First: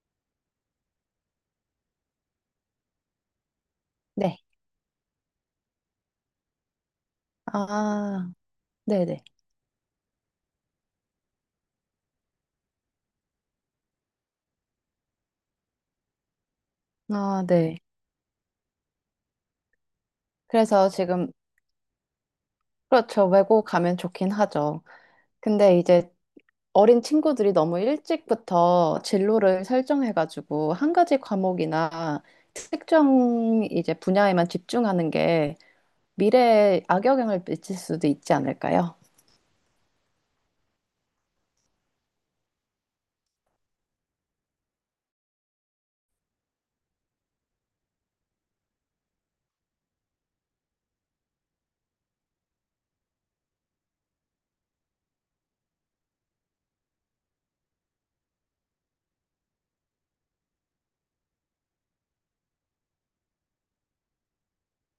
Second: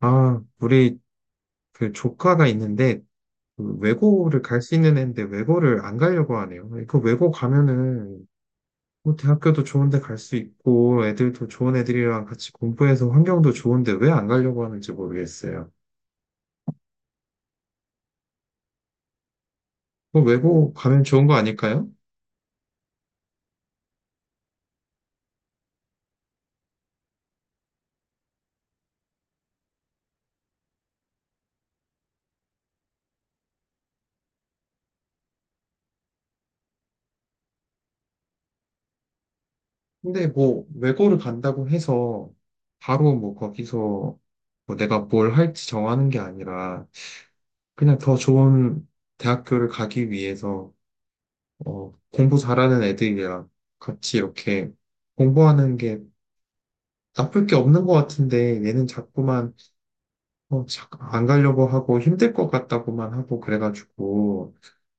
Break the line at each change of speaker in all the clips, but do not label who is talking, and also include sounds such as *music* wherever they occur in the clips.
아, 우리 그 조카가 있는데 그 외고를
네.
갈 수 있는 애인데 외고를 안 가려고 하네요. 그 외고 가면은
아,
뭐
네네.
대학교도 좋은데 갈 수 있고 애들도 좋은 애들이랑 같이 공부해서 환경도 좋은데 왜 안 가려고 하는지 모르겠어요.
아, 네.
뭐 외고
그래서
가면 좋은
지금,
거 아닐까요?
그렇죠. 외고 가면 좋긴 하죠. 근데 이제 어린 친구들이 너무 일찍부터 진로를 설정해가지고 한 가지 과목이나 특정 이제 분야에만 집중하는 게 미래에 악영향을 미칠 수도 있지 않을까요?
근데 뭐 외고를 간다고 해서 바로 뭐 거기서 뭐 내가 뭘 할지 정하는 게 아니라 그냥 더 좋은 대학교를 가기 위해서 공부 잘하는 애들이랑 같이 이렇게 공부하는 게 나쁠 게 없는 것 같은데 얘는 자꾸만 안 가려고 하고 힘들 것 같다고만 하고 그래가지고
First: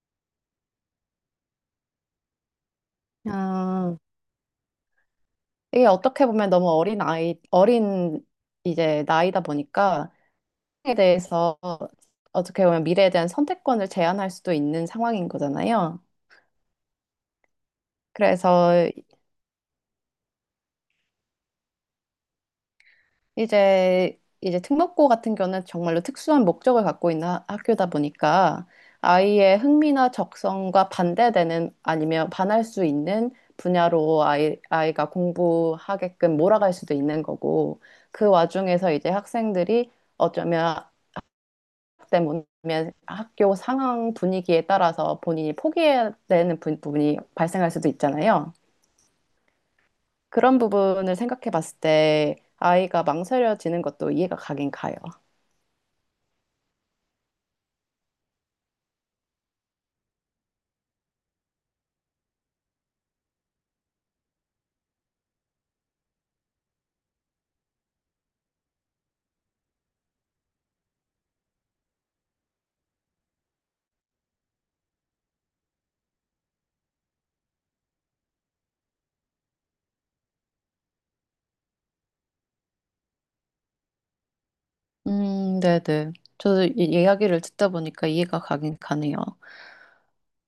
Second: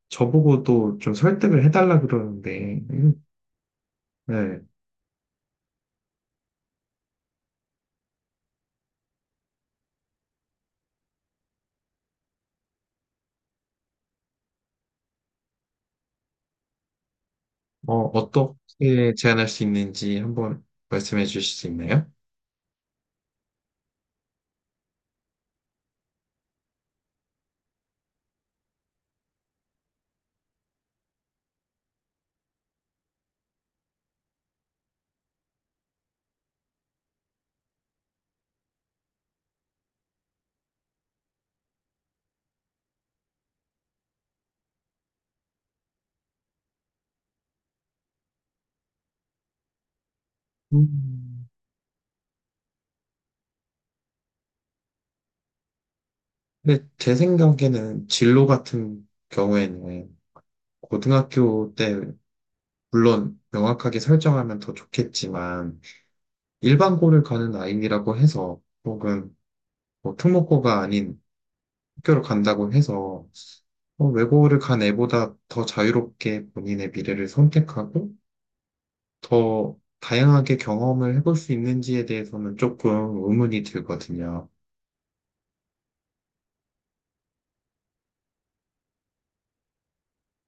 저보고도 좀 설득을 해달라 그러는데
아,
네.
이게 어떻게 보면 너무 어린 이제 나이다 보니까 에 대해서 어떻게 보면 미래에 대한 선택권을 제한할 수도 있는 상황인 거잖아요. 그래서
어떻게 제안할 수 있는지 한번 말씀해 주실 수 있나요?
이제 특목고 같은 경우는 정말로 특수한 목적을 갖고 있는 학교다 보니까 아이의 흥미나 적성과 반대되는 아니면 반할 수 있는 분야로 아이가 공부하게끔 몰아갈 수도 있는 거고 그 와중에서 이제 학생들이 어쩌면 때문에 학교 상황 분위기에 따라서 본인이 포기해야 되는 부분이 발생할 수도 있잖아요. 그런 부분을
음,
생각해 봤을 때 아이가 망설여지는 것도 이해가 가긴 가요.
근데 제 생각에는 진로 같은 경우에는 고등학교 때 물론 명확하게 설정하면 더 좋겠지만 일반고를 가는 아이라고 해서 혹은 뭐 특목고가 아닌 학교를 간다고 해서 외고를 간 애보다 더 자유롭게 본인의 미래를 선택하고 더 다양하게 경험을 해볼 수 있는지에 대해서는 조금 의문이 들거든요.
네네. 저도 이 이야기를 듣다 보니까 이해가 가긴 가네요.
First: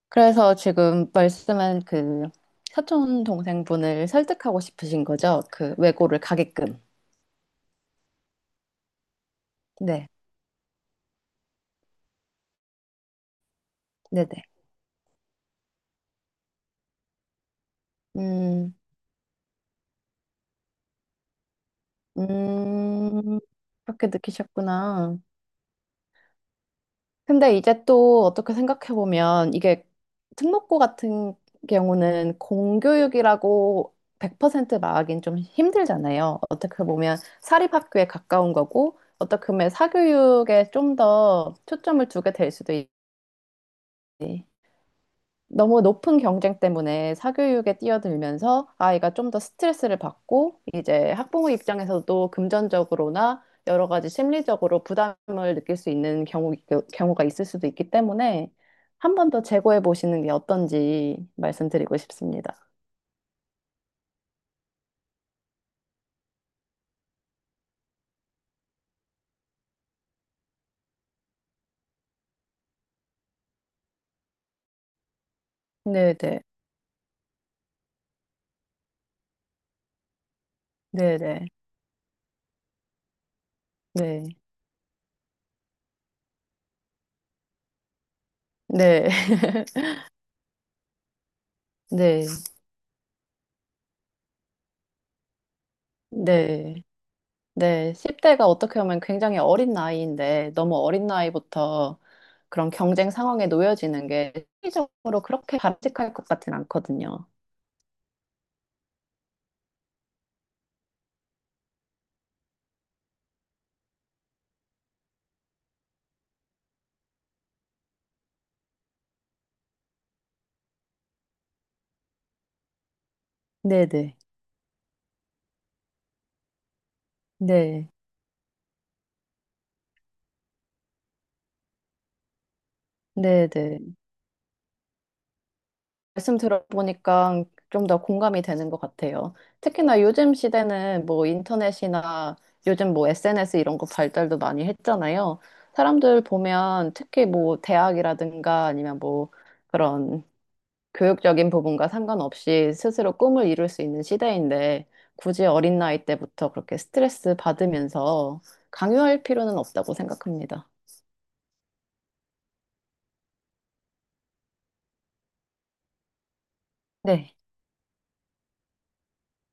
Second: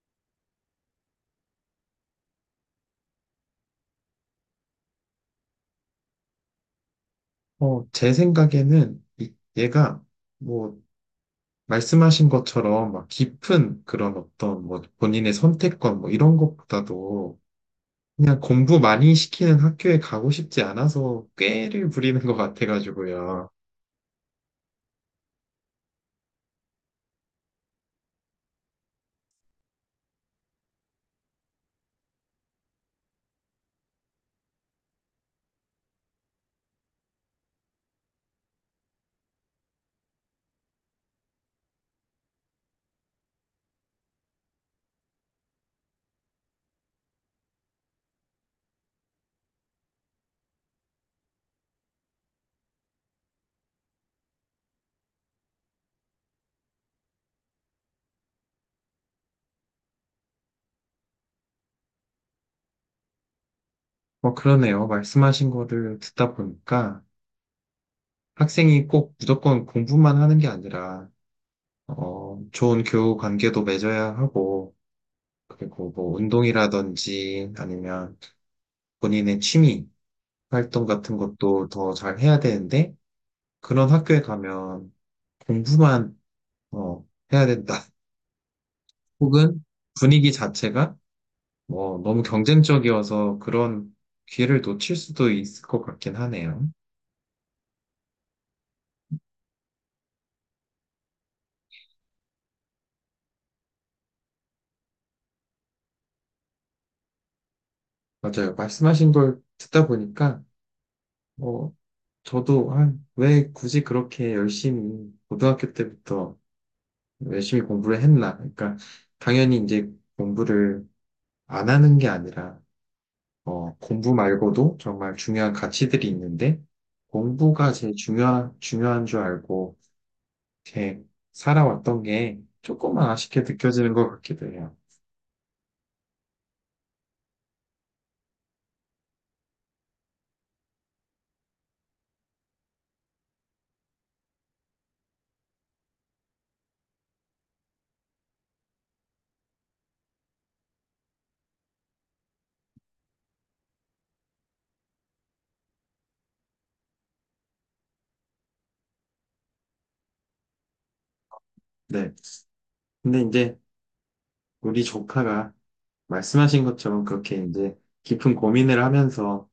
그래서 지금 말씀한 그 사촌 동생분을 설득하고 싶으신 거죠? 그 외고를 가게끔.
제 생각에는 얘가
네,
뭐 말씀하신 것처럼 막 깊은 그런
네네.
어떤 뭐 본인의 선택권 뭐 이런 것보다도 그냥
음,
공부 많이 시키는 학교에 가고 싶지 않아서 꾀를 부리는 것
음,
같아가지고요.
그렇게 느끼셨구나. 근데 이제 또 어떻게 생각해보면 이게 특목고 같은 경우는 공교육이라고 100% 말하긴 좀 힘들잖아요. 어떻게 보면 사립학교에 가까운 거고 어떻게 보면 사교육에 좀 더 초점을 두게 될 수도 있지. 너무 높은 경쟁 때문에 사교육에 뛰어들면서 아이가 좀 더 스트레스를 받고 이제 학부모 입장에서도 금전적으로나 여러 가지 심리적으로 부담을 느낄 수 있는 경우가 있을 수도 있기 때문에 한 번 더 재고해 보시는 게 어떤지 말씀드리고 싶습니다.
그러네요. 말씀하신 거를 듣다 보니까 학생이 꼭 무조건 공부만 하는 게 아니라, 좋은 교우 관계도 맺어야 하고, 그리고 뭐
네네.
운동이라든지 아니면 본인의 취미 활동 같은
네네.
것도 더 잘 해야 되는데, 그런 학교에
네.
가면 공부만, 어, 해야 된다. *laughs*
네.
혹은
*laughs*
분위기 자체가 뭐, 너무
네.
경쟁적이어서 그런 기회를 놓칠 수도 있을 것 같긴 하네요.
네. 네, 10대가 어떻게 보면 굉장히 어린 나이인데 너무 어린 나이부터 그런 경쟁 상황에 놓여지는 게 심리적으로 그렇게 바람직할 것 같진 않거든요.
맞아요. 말씀하신 걸 듣다 보니까, 뭐, 저도 아, 왜 굳이 그렇게 열심히, 고등학교 때부터 열심히 공부를 했나. 그러니까, 당연히 이제 공부를 안 하는 게 아니라, 공부
네네.
말고도 정말 중요한 가치들이 있는데, 공부가
네.
제일 중요한 줄 알고, 이렇게 살아왔던 게 조금만 아쉽게 느껴지는
네네.
것 같기도 해요.
말씀 들어보니까 좀 더 공감이 되는 것 같아요. 특히나 요즘 시대는 뭐 인터넷이나 요즘 뭐 SNS 이런 거 발달도 많이 했잖아요. 사람들 보면 특히 뭐 대학이라든가 아니면 뭐 그런 교육적인 부분과 상관없이 스스로 꿈을 이룰 수 있는 시대인데 굳이 어린 나이 때부터 그렇게 스트레스 받으면서 강요할 필요는 없다고 생각합니다.
네. 근데 이제 우리 조카가 말씀하신 것처럼
네,
그렇게 이제 깊은 고민을 하면서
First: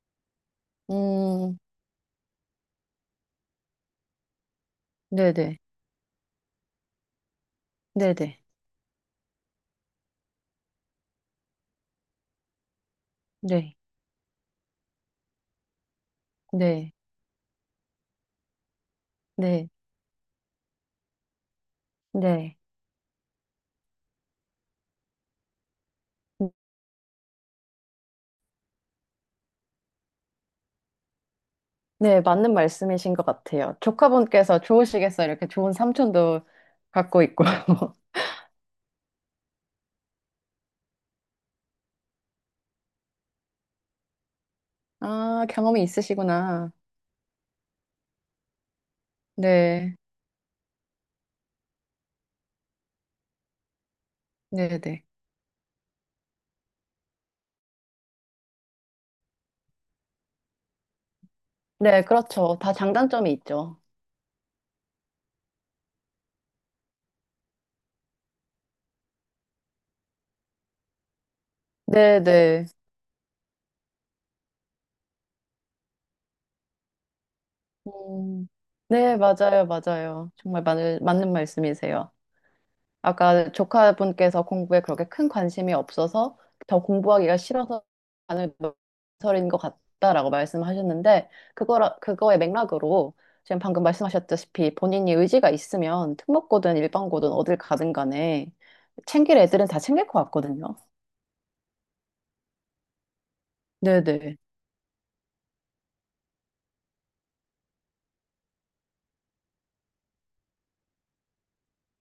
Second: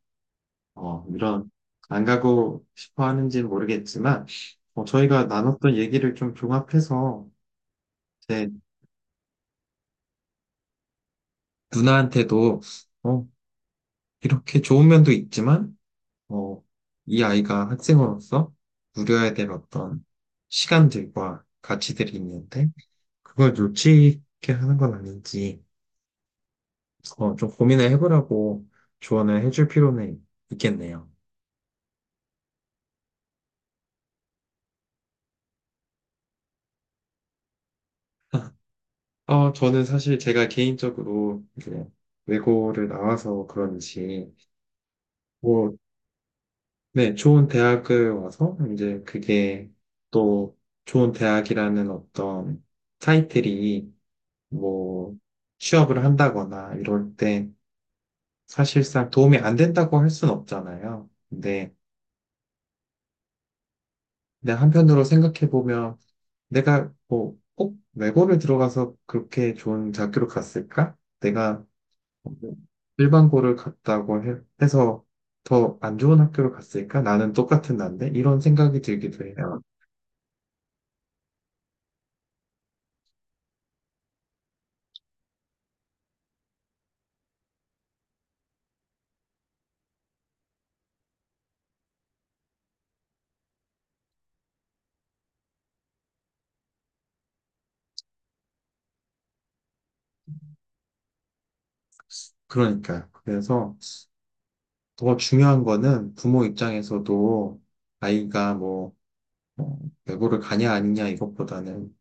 이런
음,
안 가고 싶어 하는지는 모르겠지만 저희가
네네,
나눴던 얘기를 좀 종합해서
네네,
제 누나한테도 어,
네,
이렇게 좋은 면도 있지만 어,
네,
이 아이가 학생으로서 누려야 될
네,
어떤 시간들과 가치들이
네.
있는데 그걸 놓치게 하는 건 아닌지 좀 고민을 해보라고 조언을 해줄 필요는 있겠네요.
네, 맞는 말씀이신 것 같아요. 조카분께서 좋으시겠어요. 이렇게 좋은 삼촌도 갖고 있고. *laughs*
아, 저는 사실 제가 개인적으로 이제 외고를 나와서 그런지,
아,
뭐,
경험이 있으시구나.
네, 좋은 대학을 와서 이제 그게
네,
또 좋은 대학이라는 어떤 타이틀이
네네.
뭐 취업을 한다거나 이럴 때 사실상 도움이 안 된다고 할 순 없잖아요. 근데,
네, 그렇죠. 다 장단점이 있죠.
근데 한편으로 생각해 보면 내가 뭐 꼭 외고를 들어가서 그렇게 좋은 대학교로 갔을까? 내가
네네.
일반고를 갔다고 해서 더 안 좋은 학교를 갔을까? 나는 똑같은 난데? 이런
음,
생각이
네,
들기도 해요.
맞아요, 맞아요. 정말 맞는 말씀이세요. 아까 조카분께서 공부에 그렇게 큰 관심이 없어서 더 공부하기가 싫어서 반을 망설인 것 같다라고 말씀하셨는데, 그거의 맥락으로 지금 방금 말씀하셨다시피 본인이 의지가 있으면 특목고든 일반고든 어딜 가든 간에 챙길 애들은 다 챙길 것 같거든요.
그러니까요. 그래서
네네.
더 중요한 거는 부모 입장에서도 아이가 뭐, 어, 외고를 가냐 아니냐 이것보다는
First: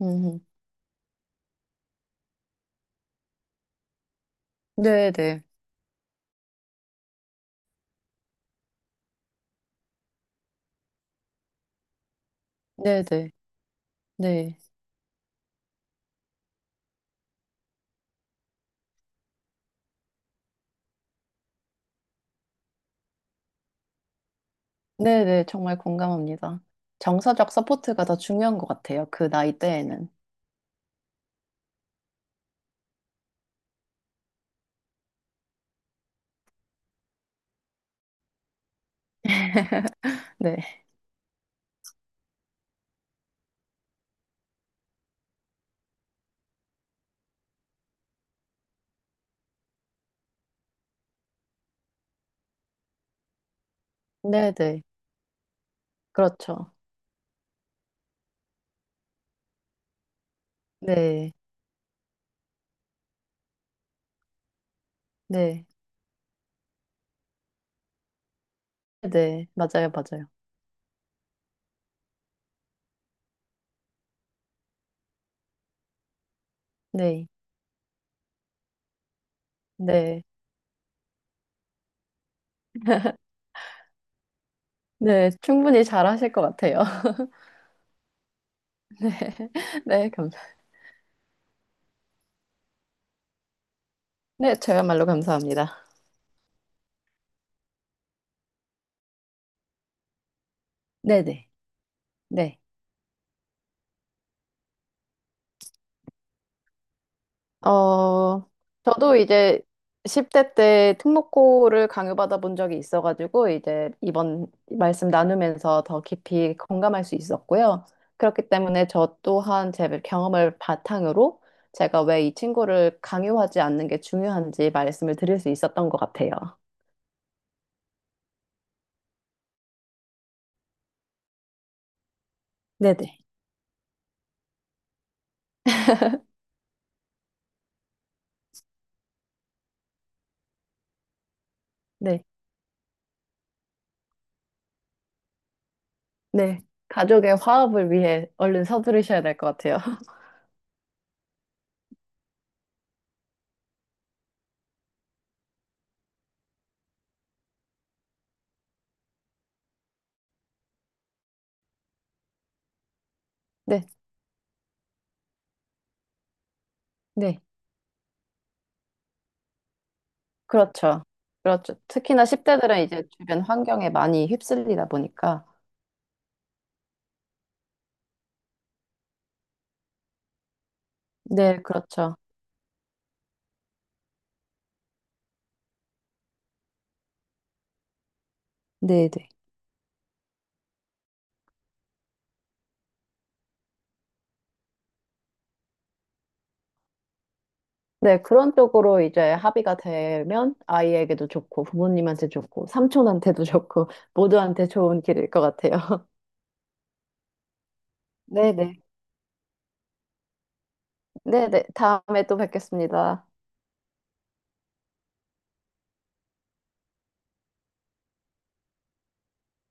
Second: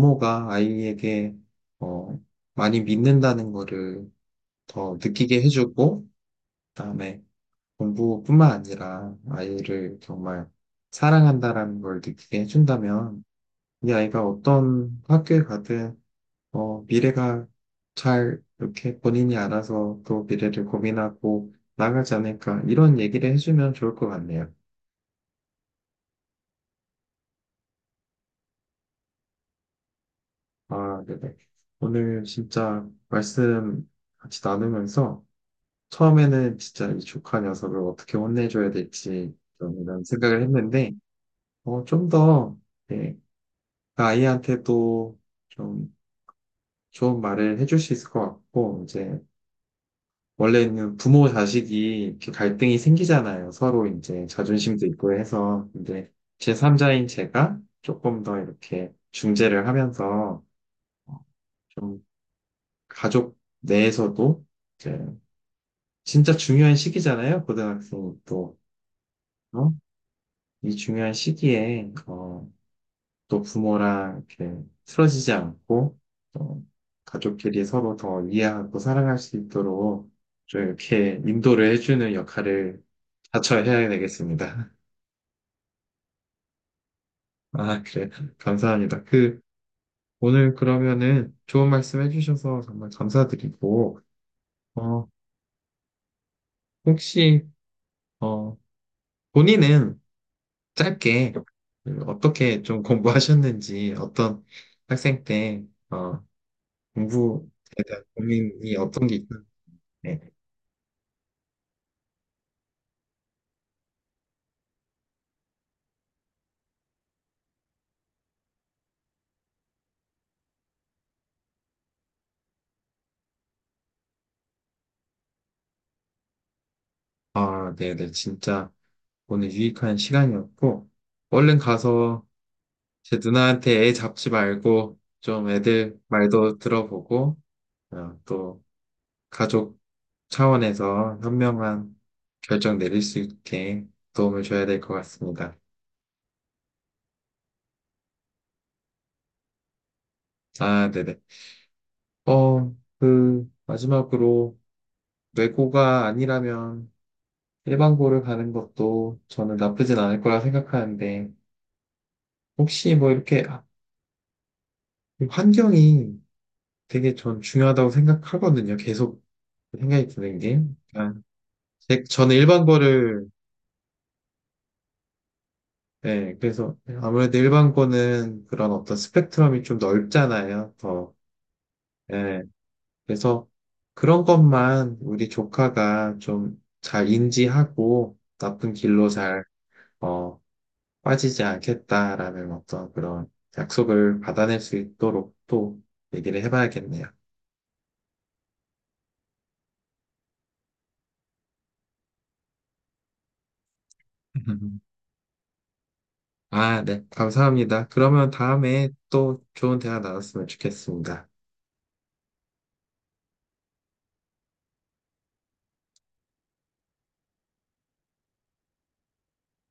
음,
아이에게 어, 많이 믿는다는 거를 더 느끼게
네네.
해주고 그다음에 공부뿐만 아니라 아이를 정말 사랑한다라는 걸 느끼게 해준다면
네네.
이 아이가
네.
어떤 학교에 가든 미래가 잘 이렇게 본인이 알아서 또 미래를 고민하고 나가지 않을까 이런 얘기를 해주면 좋을 것 같네요.
네네, 정말 공감합니다. 정서적 서포트가 더 중요한 것 같아요. 그 나이대에는.
아, 네네. 오늘 진짜 말씀 같이 나누면서 처음에는 진짜 이 조카 녀석을 어떻게 혼내줘야 될지 좀 이런 생각을
네.
했는데 좀 더, 예, 그 아이한테도 좀 좋은 말을 해줄 수 있을 것 같고 이제 원래는 부모 자식이 이렇게 갈등이 생기잖아요. 서로 이제
네네.
자존심도 있고 해서. 근데
그렇죠.
제3자인 제가 조금 더 이렇게 중재를 하면서 어,
네.
좀 가족 내에서도 이제
네.
진짜 중요한 시기잖아요. 고등학생이 또.
네.
어?
맞아요. 맞아요.
이 중요한 시기에 또 부모랑 이렇게 틀어지지 않고 또
네.
가족끼리 서로 더 이해하고 사랑할 수 있도록
네.
좀 이렇게 인도를 해주는 역할을 자처해야 되겠습니다.
네. 충분히 잘하실 것 같아요.
*laughs* 아, 그래.
*laughs*
감사합니다.
네.
그,
네. 감사.
오늘 그러면은 좋은 말씀 해주셔서 정말 감사드리고,
네.
어,
저야말로 감사합니다.
혹시, 어, 본인은 짧게
네네.
그
네.
어떻게 좀 공부하셨는지, 어떤 학생 때, 어, 공부에 대한
어,
고민이 어떤 게
저도
있나요?
이제 10대 때 특목고를 강요받아 본 적이 있어가지고, 이제 이번 말씀 나누면서 더 깊이 공감할 수 있었고요. 그렇기 때문에 저 또한 제 경험을 바탕으로 제가 왜 이 친구를 강요하지 않는 게 중요한지 말씀을 드릴 수 있었던 것 같아요.
아, 네네. 진짜 오늘 유익한 시간이었고, 얼른 가서 제
네네.
누나한테 애 잡지 말고, 좀 애들 말도 들어보고, 또 가족 차원에서 현명한
네,
결정 내릴 수 있게 도움을 줘야 될 것 같습니다.
네. 가족의 화합을 위해 얼른 서두르셔야 될 것 같아요. *laughs*
아, 네네. 어, 그, 마지막으로 외고가 아니라면 일반고를 가는 것도 저는 나쁘진 않을 거라 생각하는데, 혹시 뭐 이렇게 아,
네,
환경이 되게 전
네.
중요하다고 생각하거든요. 계속 생각이 드는 게.
그렇죠.
그냥
그렇죠. 특히나
저는
10대들은 이제
일반고를,
주변 환경에 많이 휩쓸리다 보니까.
네, 그래서 아무래도 일반고는 그런 어떤 스펙트럼이 좀 넓잖아요. 더.
네, 그렇죠.
예, 그래서 그런 것만 우리 조카가 좀 잘 인지하고 나쁜 길로
네, 네.
잘, 어, 빠지지 않겠다라는 어떤 그런 약속을 받아낼 수 있도록 또 얘기를 해봐야겠네요.
네, 그런 쪽으로 이제 합의가 되면 아이에게도 좋고, 부모님한테 좋고, 삼촌한테도 좋고, 모두한테
*laughs*
좋은 길일 것 같아요. *laughs*
아, 네. 감사합니다. 그러면
네, 네.
다음에 또 좋은 대화 나눴으면 좋겠습니다.
네, 네. 다음에 또 뵙겠습니다.